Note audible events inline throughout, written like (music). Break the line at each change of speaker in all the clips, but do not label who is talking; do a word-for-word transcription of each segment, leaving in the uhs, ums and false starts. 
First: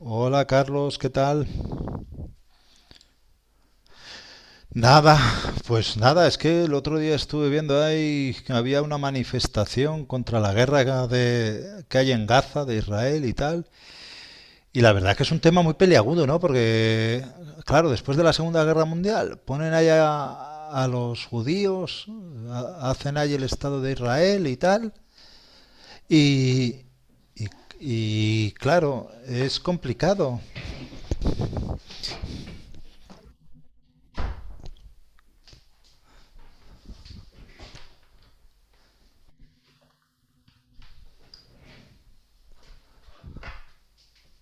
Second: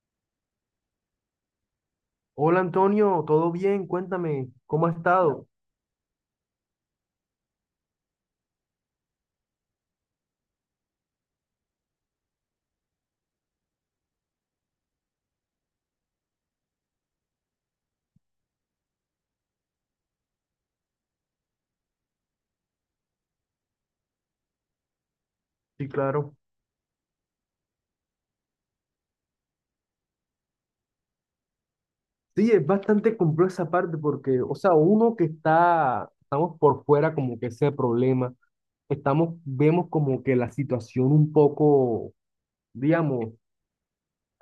Hola Carlos, ¿qué tal?
Hola Antonio, ¿todo bien? Cuéntame, ¿cómo ha
Nada,
estado?
pues nada, es que el otro día estuve viendo ahí que había una manifestación contra la guerra de, que hay en Gaza, de Israel y tal. Y la verdad que es un tema muy peliagudo, ¿no? Porque, claro, después de la Segunda Guerra Mundial ponen allá a, a los judíos, a- hacen ahí el Estado de Israel y tal.
Sí, claro.
Y, y, y, claro, es complicado.
Sí, es bastante complejo esa parte porque, o sea, uno que está, estamos por fuera como que ese problema, estamos, vemos como que la situación un poco, digamos,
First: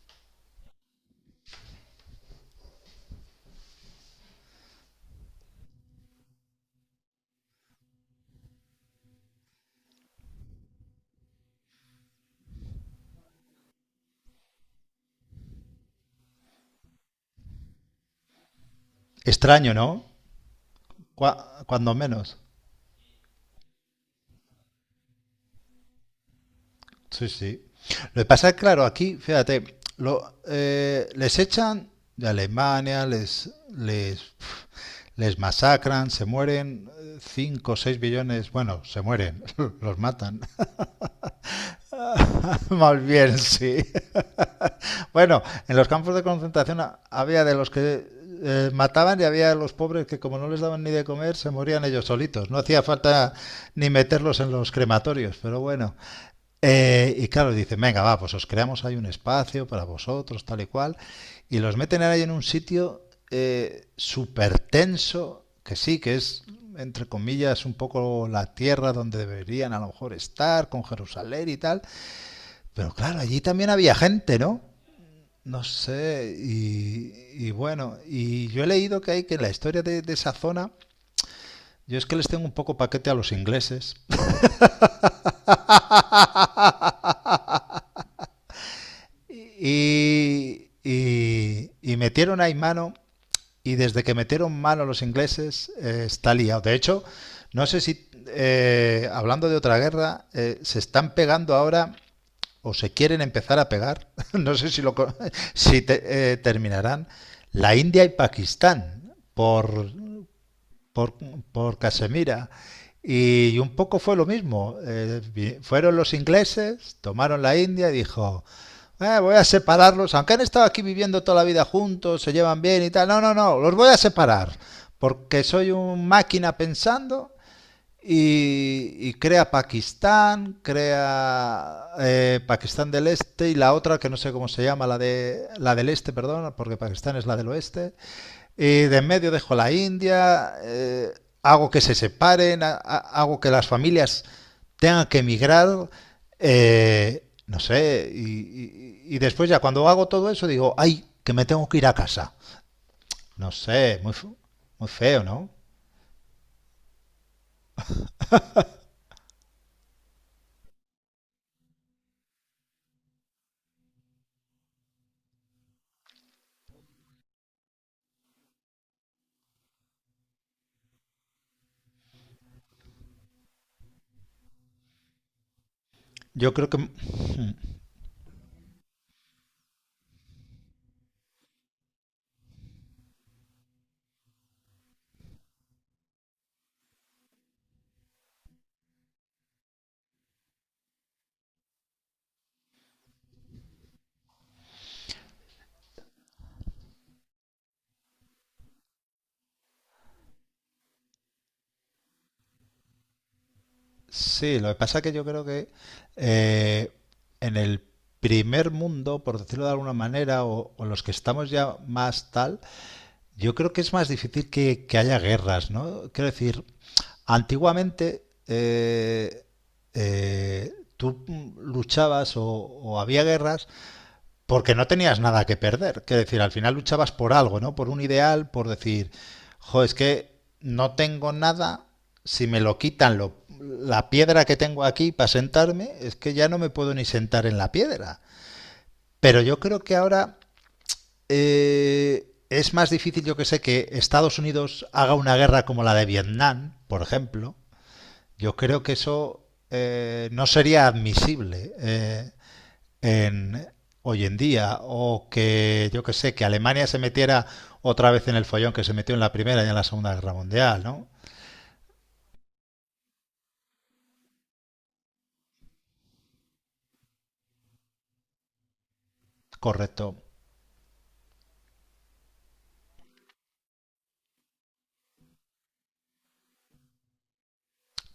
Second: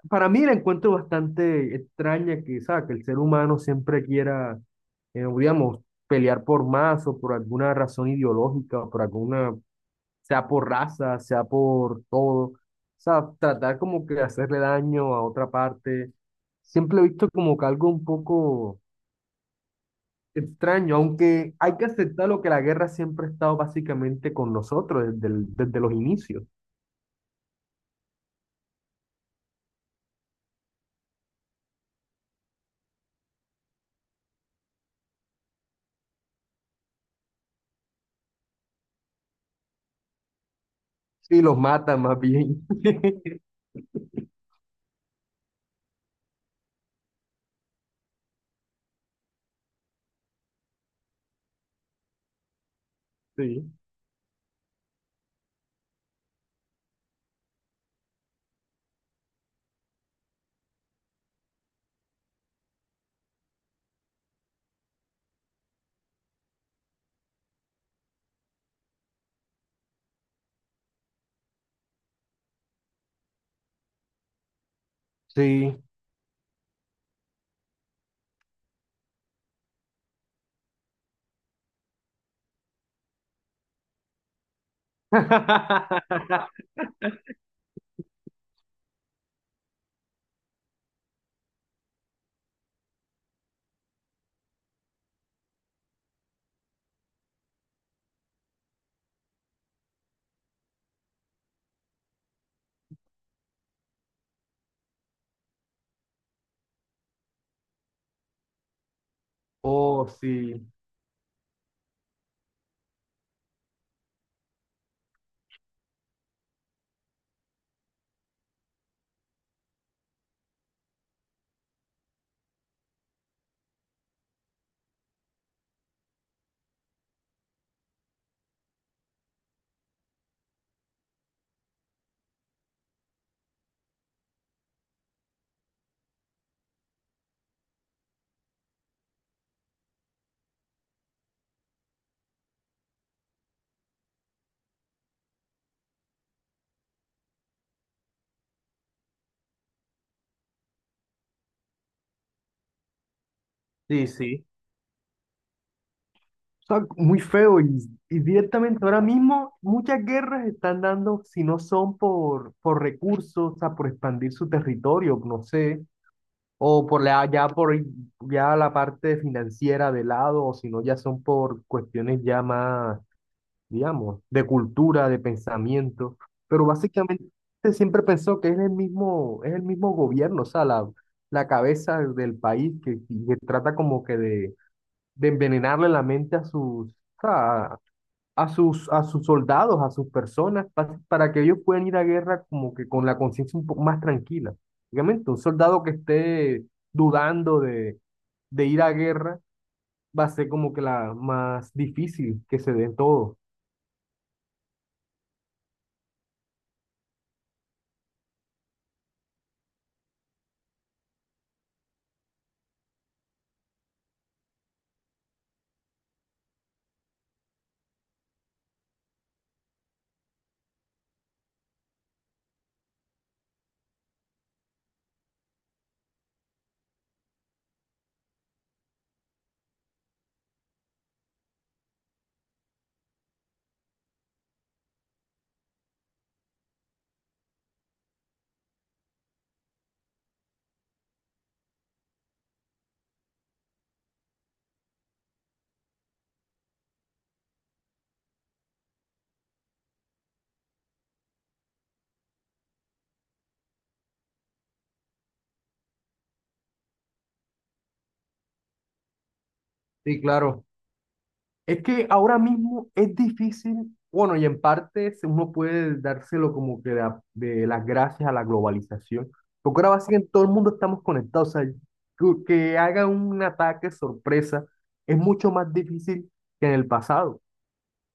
para mí la encuentro bastante extraña que, o sea, que el ser humano siempre quiera, eh, digamos, pelear por más o por alguna razón ideológica o por alguna sea por raza, sea por todo, o sea, tratar como que de hacerle daño a otra parte, siempre lo he visto como que algo un poco
Extraño, ¿no?
extraño, aunque
Cua-
hay que
cuando
aceptar
menos.
lo que la guerra siempre ha estado básicamente con nosotros desde, el- desde los inicios.
Sí, sí. Lo que pasa es, claro, aquí, fíjate, lo, eh, les echan de Alemania, les, les, pf, les masacran, se mueren eh, cinco o seis billones, bueno, se mueren, (laughs) los matan.
Sí, los matan más bien.
(laughs) Más bien,
(laughs)
sí. Bueno, en los campos de concentración a- había de los que eh, mataban y había de los pobres que, como no les daban ni de comer, se morían ellos solitos. No hacía falta
Sí,
ni meterlos en los crematorios, pero bueno. Eh, y claro, dicen, venga, va, pues os creamos ahí un espacio para vosotros, tal y cual. Y los meten ahí en un sitio eh, súper tenso, que sí, que es, entre comillas, un poco la tierra donde deberían a lo mejor estar, con Jerusalén y tal. Pero claro, allí también había gente, ¿no? No
sí.
sé, y, y bueno, y yo he leído que hay que la historia de, de esa zona, yo es que les tengo un poco paquete a los ingleses.
(laughs)
(laughs) Y, y- y metieron ahí mano, y desde que metieron mano los ingleses, eh, está liado. De hecho, no sé si, eh, hablando de otra guerra, eh, se están pegando ahora o se quieren empezar a pegar. (laughs) No sé si, lo, co- (laughs) si te- eh, terminarán. La India y Pakistán por
Oh, sí,
por, por Casemira. Y un poco fue lo mismo. Eh, fueron los ingleses, tomaron la India y dijo, "Eh, voy a separarlos, aunque han estado aquí viviendo toda la vida juntos, se llevan bien y tal. No, no, no, los voy a separar, porque soy un máquina pensando y, y crea Pakistán, crea eh, Pakistán del Este y la otra que no sé cómo se llama, la de la del Este, perdón, porque Pakistán es la del Oeste. Y de en medio dejo la India, eh, hago que se separen, ha- ha- hago que las familias tengan que emigrar, eh, no sé, y, y- y después ya cuando hago todo eso digo, ay, que me tengo que ir a casa. No sé,
sí,
muy, fe-
sí.
muy feo, ¿no?
Sea, muy feo y, y directamente ahora mismo muchas guerras están dando, si no son por, por recursos, o sea, por expandir su territorio, no sé, o por la, ya por ya la parte financiera de lado, o si no ya son por cuestiones ya más, digamos, de cultura, de pensamiento,
Yo
pero
creo que.
básicamente
(laughs)
siempre pensó que es el mismo, es el mismo gobierno, o sea, la, la cabeza del país que, que trata como que de, de envenenarle la mente a sus sea, a, a sus, a sus soldados, a sus personas, pa- para que ellos puedan ir a guerra como que con la conciencia un poco más tranquila. Obviamente, un soldado que esté dudando de, de ir a guerra va a ser como que la más difícil que se dé todo.
Sí, lo que pasa es que yo creo que eh, en el primer mundo, por decirlo de alguna manera, o, o los que estamos ya más tal, yo creo que es más difícil que, que haya guerras, ¿no? Quiero decir, antiguamente eh, eh, tú mm, luchabas o, o había guerras porque no tenías nada que perder. Quiero decir, al final luchabas por algo, ¿no? Por un ideal, por decir, jo, es que no tengo nada, si me lo quitan lo, la piedra que tengo aquí para sentarme, es que ya no me puedo ni sentar en la piedra. Pero yo creo que ahora eh, es más difícil, yo que sé, que Estados Unidos haga una guerra como la de Vietnam, por ejemplo. Yo creo que eso, eh, no sería admisible, eh, en, hoy en día. O que, yo que sé, que Alemania se metiera otra vez en el follón que se metió en la Primera y en la Segunda
Sí,
Guerra
claro.
Mundial, ¿no?
Es que ahora mismo es difícil, bueno, y en parte se- uno puede dárselo como que de, a- de las gracias a la globalización, porque ahora
Correcto,
básicamente todo el mundo estamos conectados, o sea, que, que haga un ataque sorpresa es mucho más difícil que en el pasado,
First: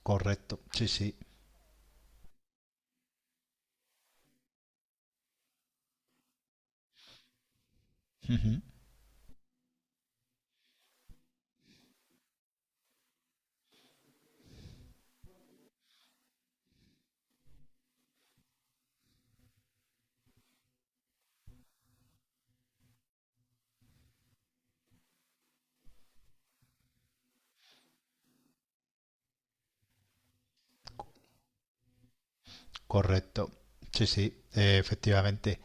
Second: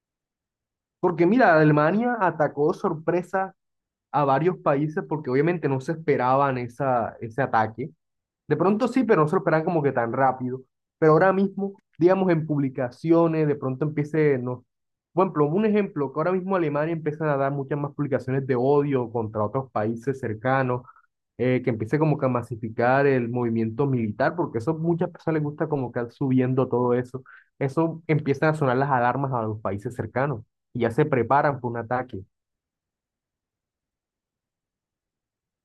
correcto, sí, sí.
porque mira, Alemania atacó sorpresa a varios países porque obviamente no se esperaban esa, ese ataque. De
Ujú.
pronto sí, pero no se lo esperaban como que tan rápido. Pero ahora mismo, digamos, en publicaciones, de pronto empiece, no, por ejemplo, un ejemplo, que ahora mismo Alemania empieza a dar muchas más publicaciones de odio contra otros países cercanos, eh, que empiece como que a masificar el movimiento militar, porque eso muchas personas les gusta como que estar subiendo todo eso. Eso empiezan a sonar las alarmas a los países cercanos y ya se preparan para un ataque.
Correcto, sí, sí, eh, efectivamente.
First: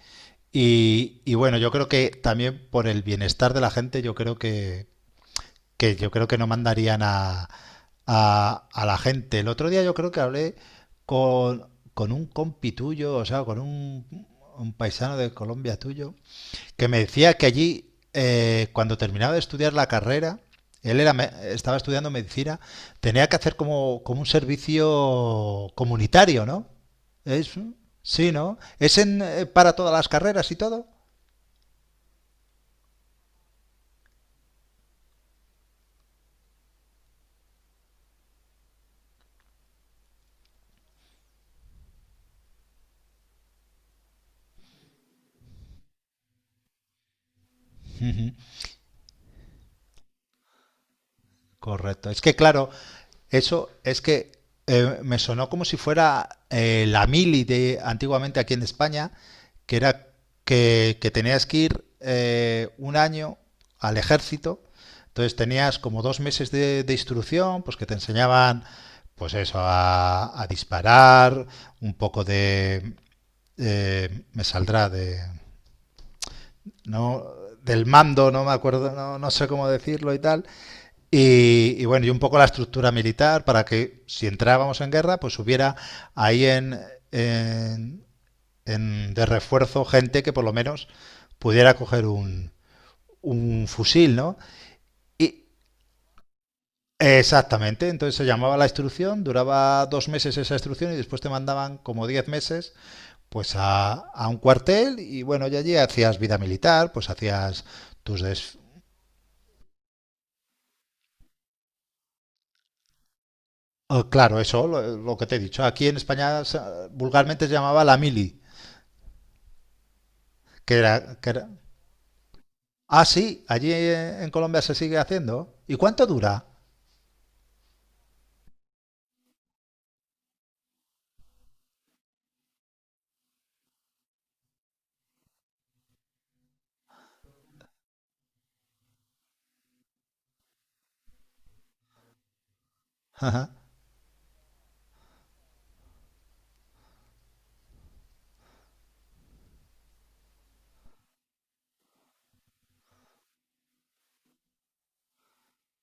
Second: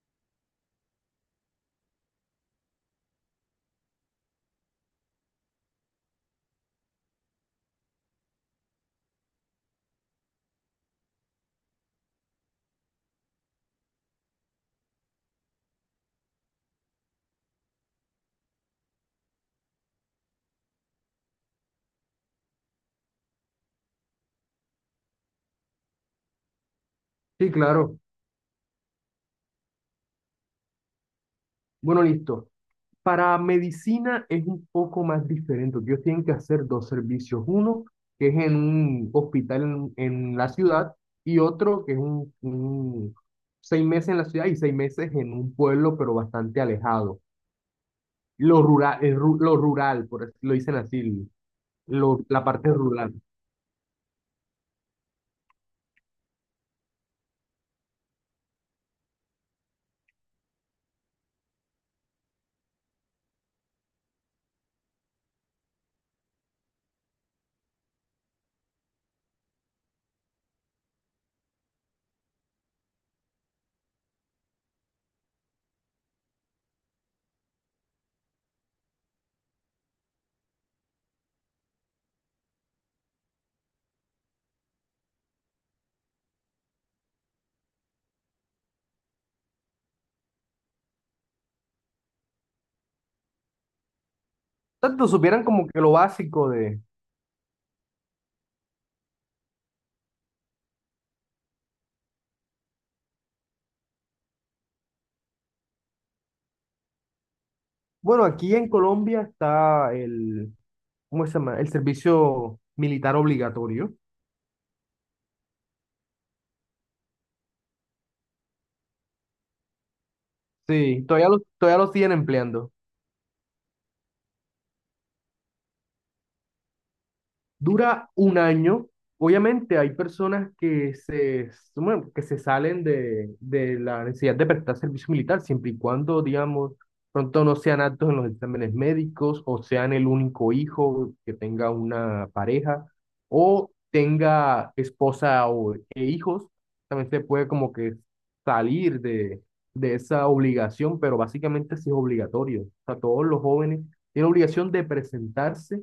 Y, y bueno, yo creo que también por el bienestar de la gente, yo creo que, que yo creo que no mandarían a, a, a la gente. El otro día yo creo que hablé con, con un compi tuyo, o sea, con un, un paisano de Colombia tuyo, que me decía que allí, eh, cuando terminaba de estudiar la carrera, él era, me- estaba estudiando medicina, tenía que hacer como, como un servicio comunitario, ¿no? Es,
Sí, claro.
sí, ¿no? ¿Es en, eh, para todas las carreras y todo?
Bueno, listo. Para medicina es un poco más diferente. Ellos tienen que hacer dos servicios. Uno, que es en un hospital en, en la ciudad, y otro, que es un, un- seis meses en la ciudad y seis meses en un pueblo, pero bastante alejado.
(laughs) Ujú.
Lo rural, el ru- lo rural, por así- lo dicen así,
Correcto. Es
lo-
que
la
claro,
parte rural.
eso es que, eh, me sonó como si fuera, eh, la mili de antiguamente aquí en España, que era que, que tenías que ir eh, un año al ejército. Entonces tenías como dos meses de, de instrucción, pues que te enseñaban, pues eso, a, a disparar, un poco de, eh, me saldrá de, no, del mando, no me acuerdo, no, no sé cómo decirlo y tal. Y, y, bueno, y un poco la estructura militar para que si entrábamos en guerra, pues hubiera ahí en, en- en- de refuerzo gente que por lo menos pudiera coger un, un fusil, ¿no?
Tanto
Y
supieran como que lo básico de,
exactamente, entonces se llamaba la instrucción, duraba dos meses esa instrucción y después te mandaban como diez meses pues a, a un cuartel y bueno, y allí hacías vida militar, pues hacías tus
bueno, aquí
des...
en Colombia está el, ¿cómo se llama? El servicio militar obligatorio.
Oh, claro, eso, lo, lo que te he dicho. Aquí en España vulgarmente se llamaba la mili. Que era,
Sí,
que
todavía lo,
era-
todavía lo siguen empleando.
Ah, sí, allí, eh, en Colombia se sigue haciendo. ¿Y cuánto dura?
Dura un año. Obviamente hay personas que se, bueno, que se salen de, de la necesidad de prestar servicio militar, siempre y cuando, digamos, pronto no sean aptos en los exámenes médicos o sean el único hijo que tenga una pareja
Ajá.
o tenga esposa o, e hijos. También se puede como que salir de, de esa obligación, pero básicamente sí es obligatorio. O sea, todos los jóvenes tienen obligación de presentarse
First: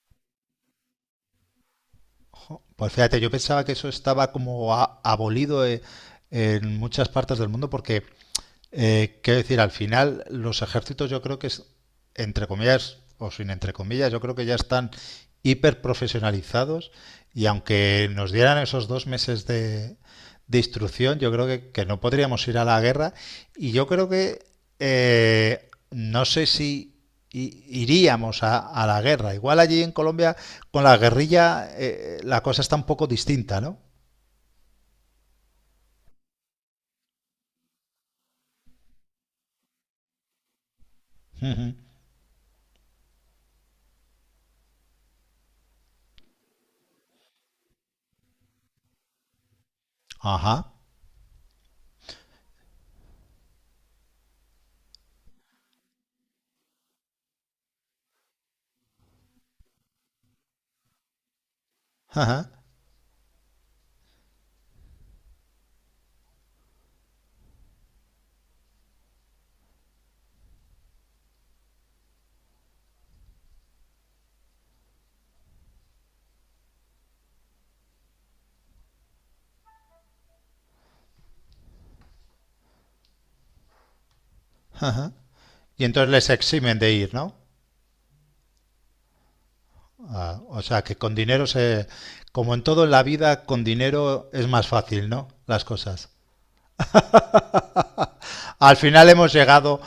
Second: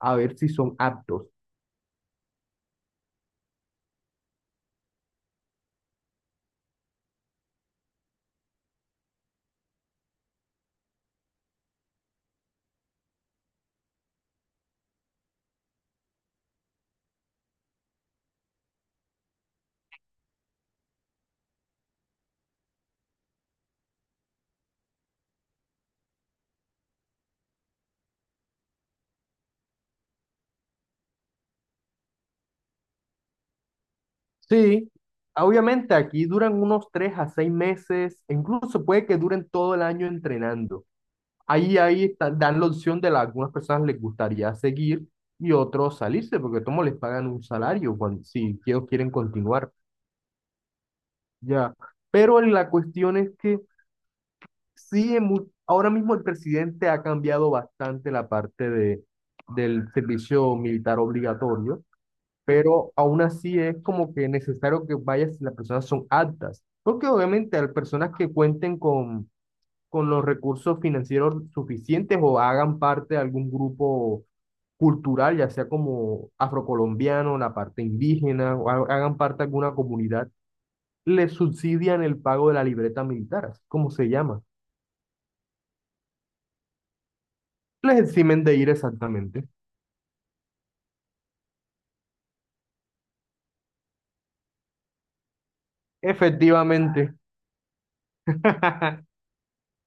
a ver si son aptos.
Pues fíjate, yo pensaba que eso estaba como a- abolido, eh, en muchas partes del mundo porque, Eh, quiero decir, al final los ejércitos yo creo que es, entre comillas o sin entre comillas, yo creo que ya están hiper profesionalizados y aunque nos dieran esos dos meses de, de instrucción, yo creo que, que, no podríamos ir a la guerra y yo creo que, eh, no sé si iríamos a, a, la guerra. Igual allí en Colombia con la guerrilla, eh, la cosa está un poco distinta, ¿no?
Sí, ah, obviamente aquí duran unos tres a seis meses, e incluso puede que duren todo el año entrenando.
Uh -huh.
Ahí, ahí está- dan la opción de la, algunas personas les gustaría seguir y otros salirse, porque como les pagan un salario cuando, si ellos quieren continuar.
Ajá,
Ya. Pero la cuestión es que sí, en mu- ahora mismo el presidente ha cambiado bastante la parte de, del servicio militar obligatorio
ajá,
pero aún así es como que necesario que vayas si las personas son aptas, porque obviamente hay personas que cuenten con, con los recursos financieros suficientes o hagan parte de algún grupo cultural, ya sea como afrocolombiano, la parte indígena, o ha- hagan parte de alguna comunidad, les subsidian el pago de la libreta militar, así como se llama.
ajá. Y entonces les eximen de ir, ¿no?
Les eximen de ir exactamente.
Ah, o sea, que con dinero se... Como en todo en la vida, con dinero es más fácil, ¿no? Las cosas.
Efectivamente.
Al final
(laughs)
hemos llegado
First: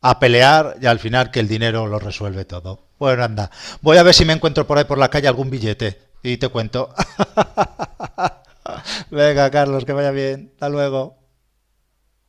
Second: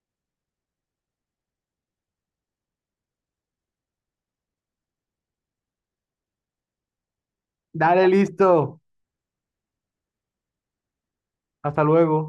a pelear y al final que el dinero lo resuelve todo. Bueno, anda. Voy a ver si me encuentro por ahí por la calle algún billete y te cuento.
Dale, listo.
(laughs) Venga, Carlos, que vaya bien. Hasta luego.
Hasta luego.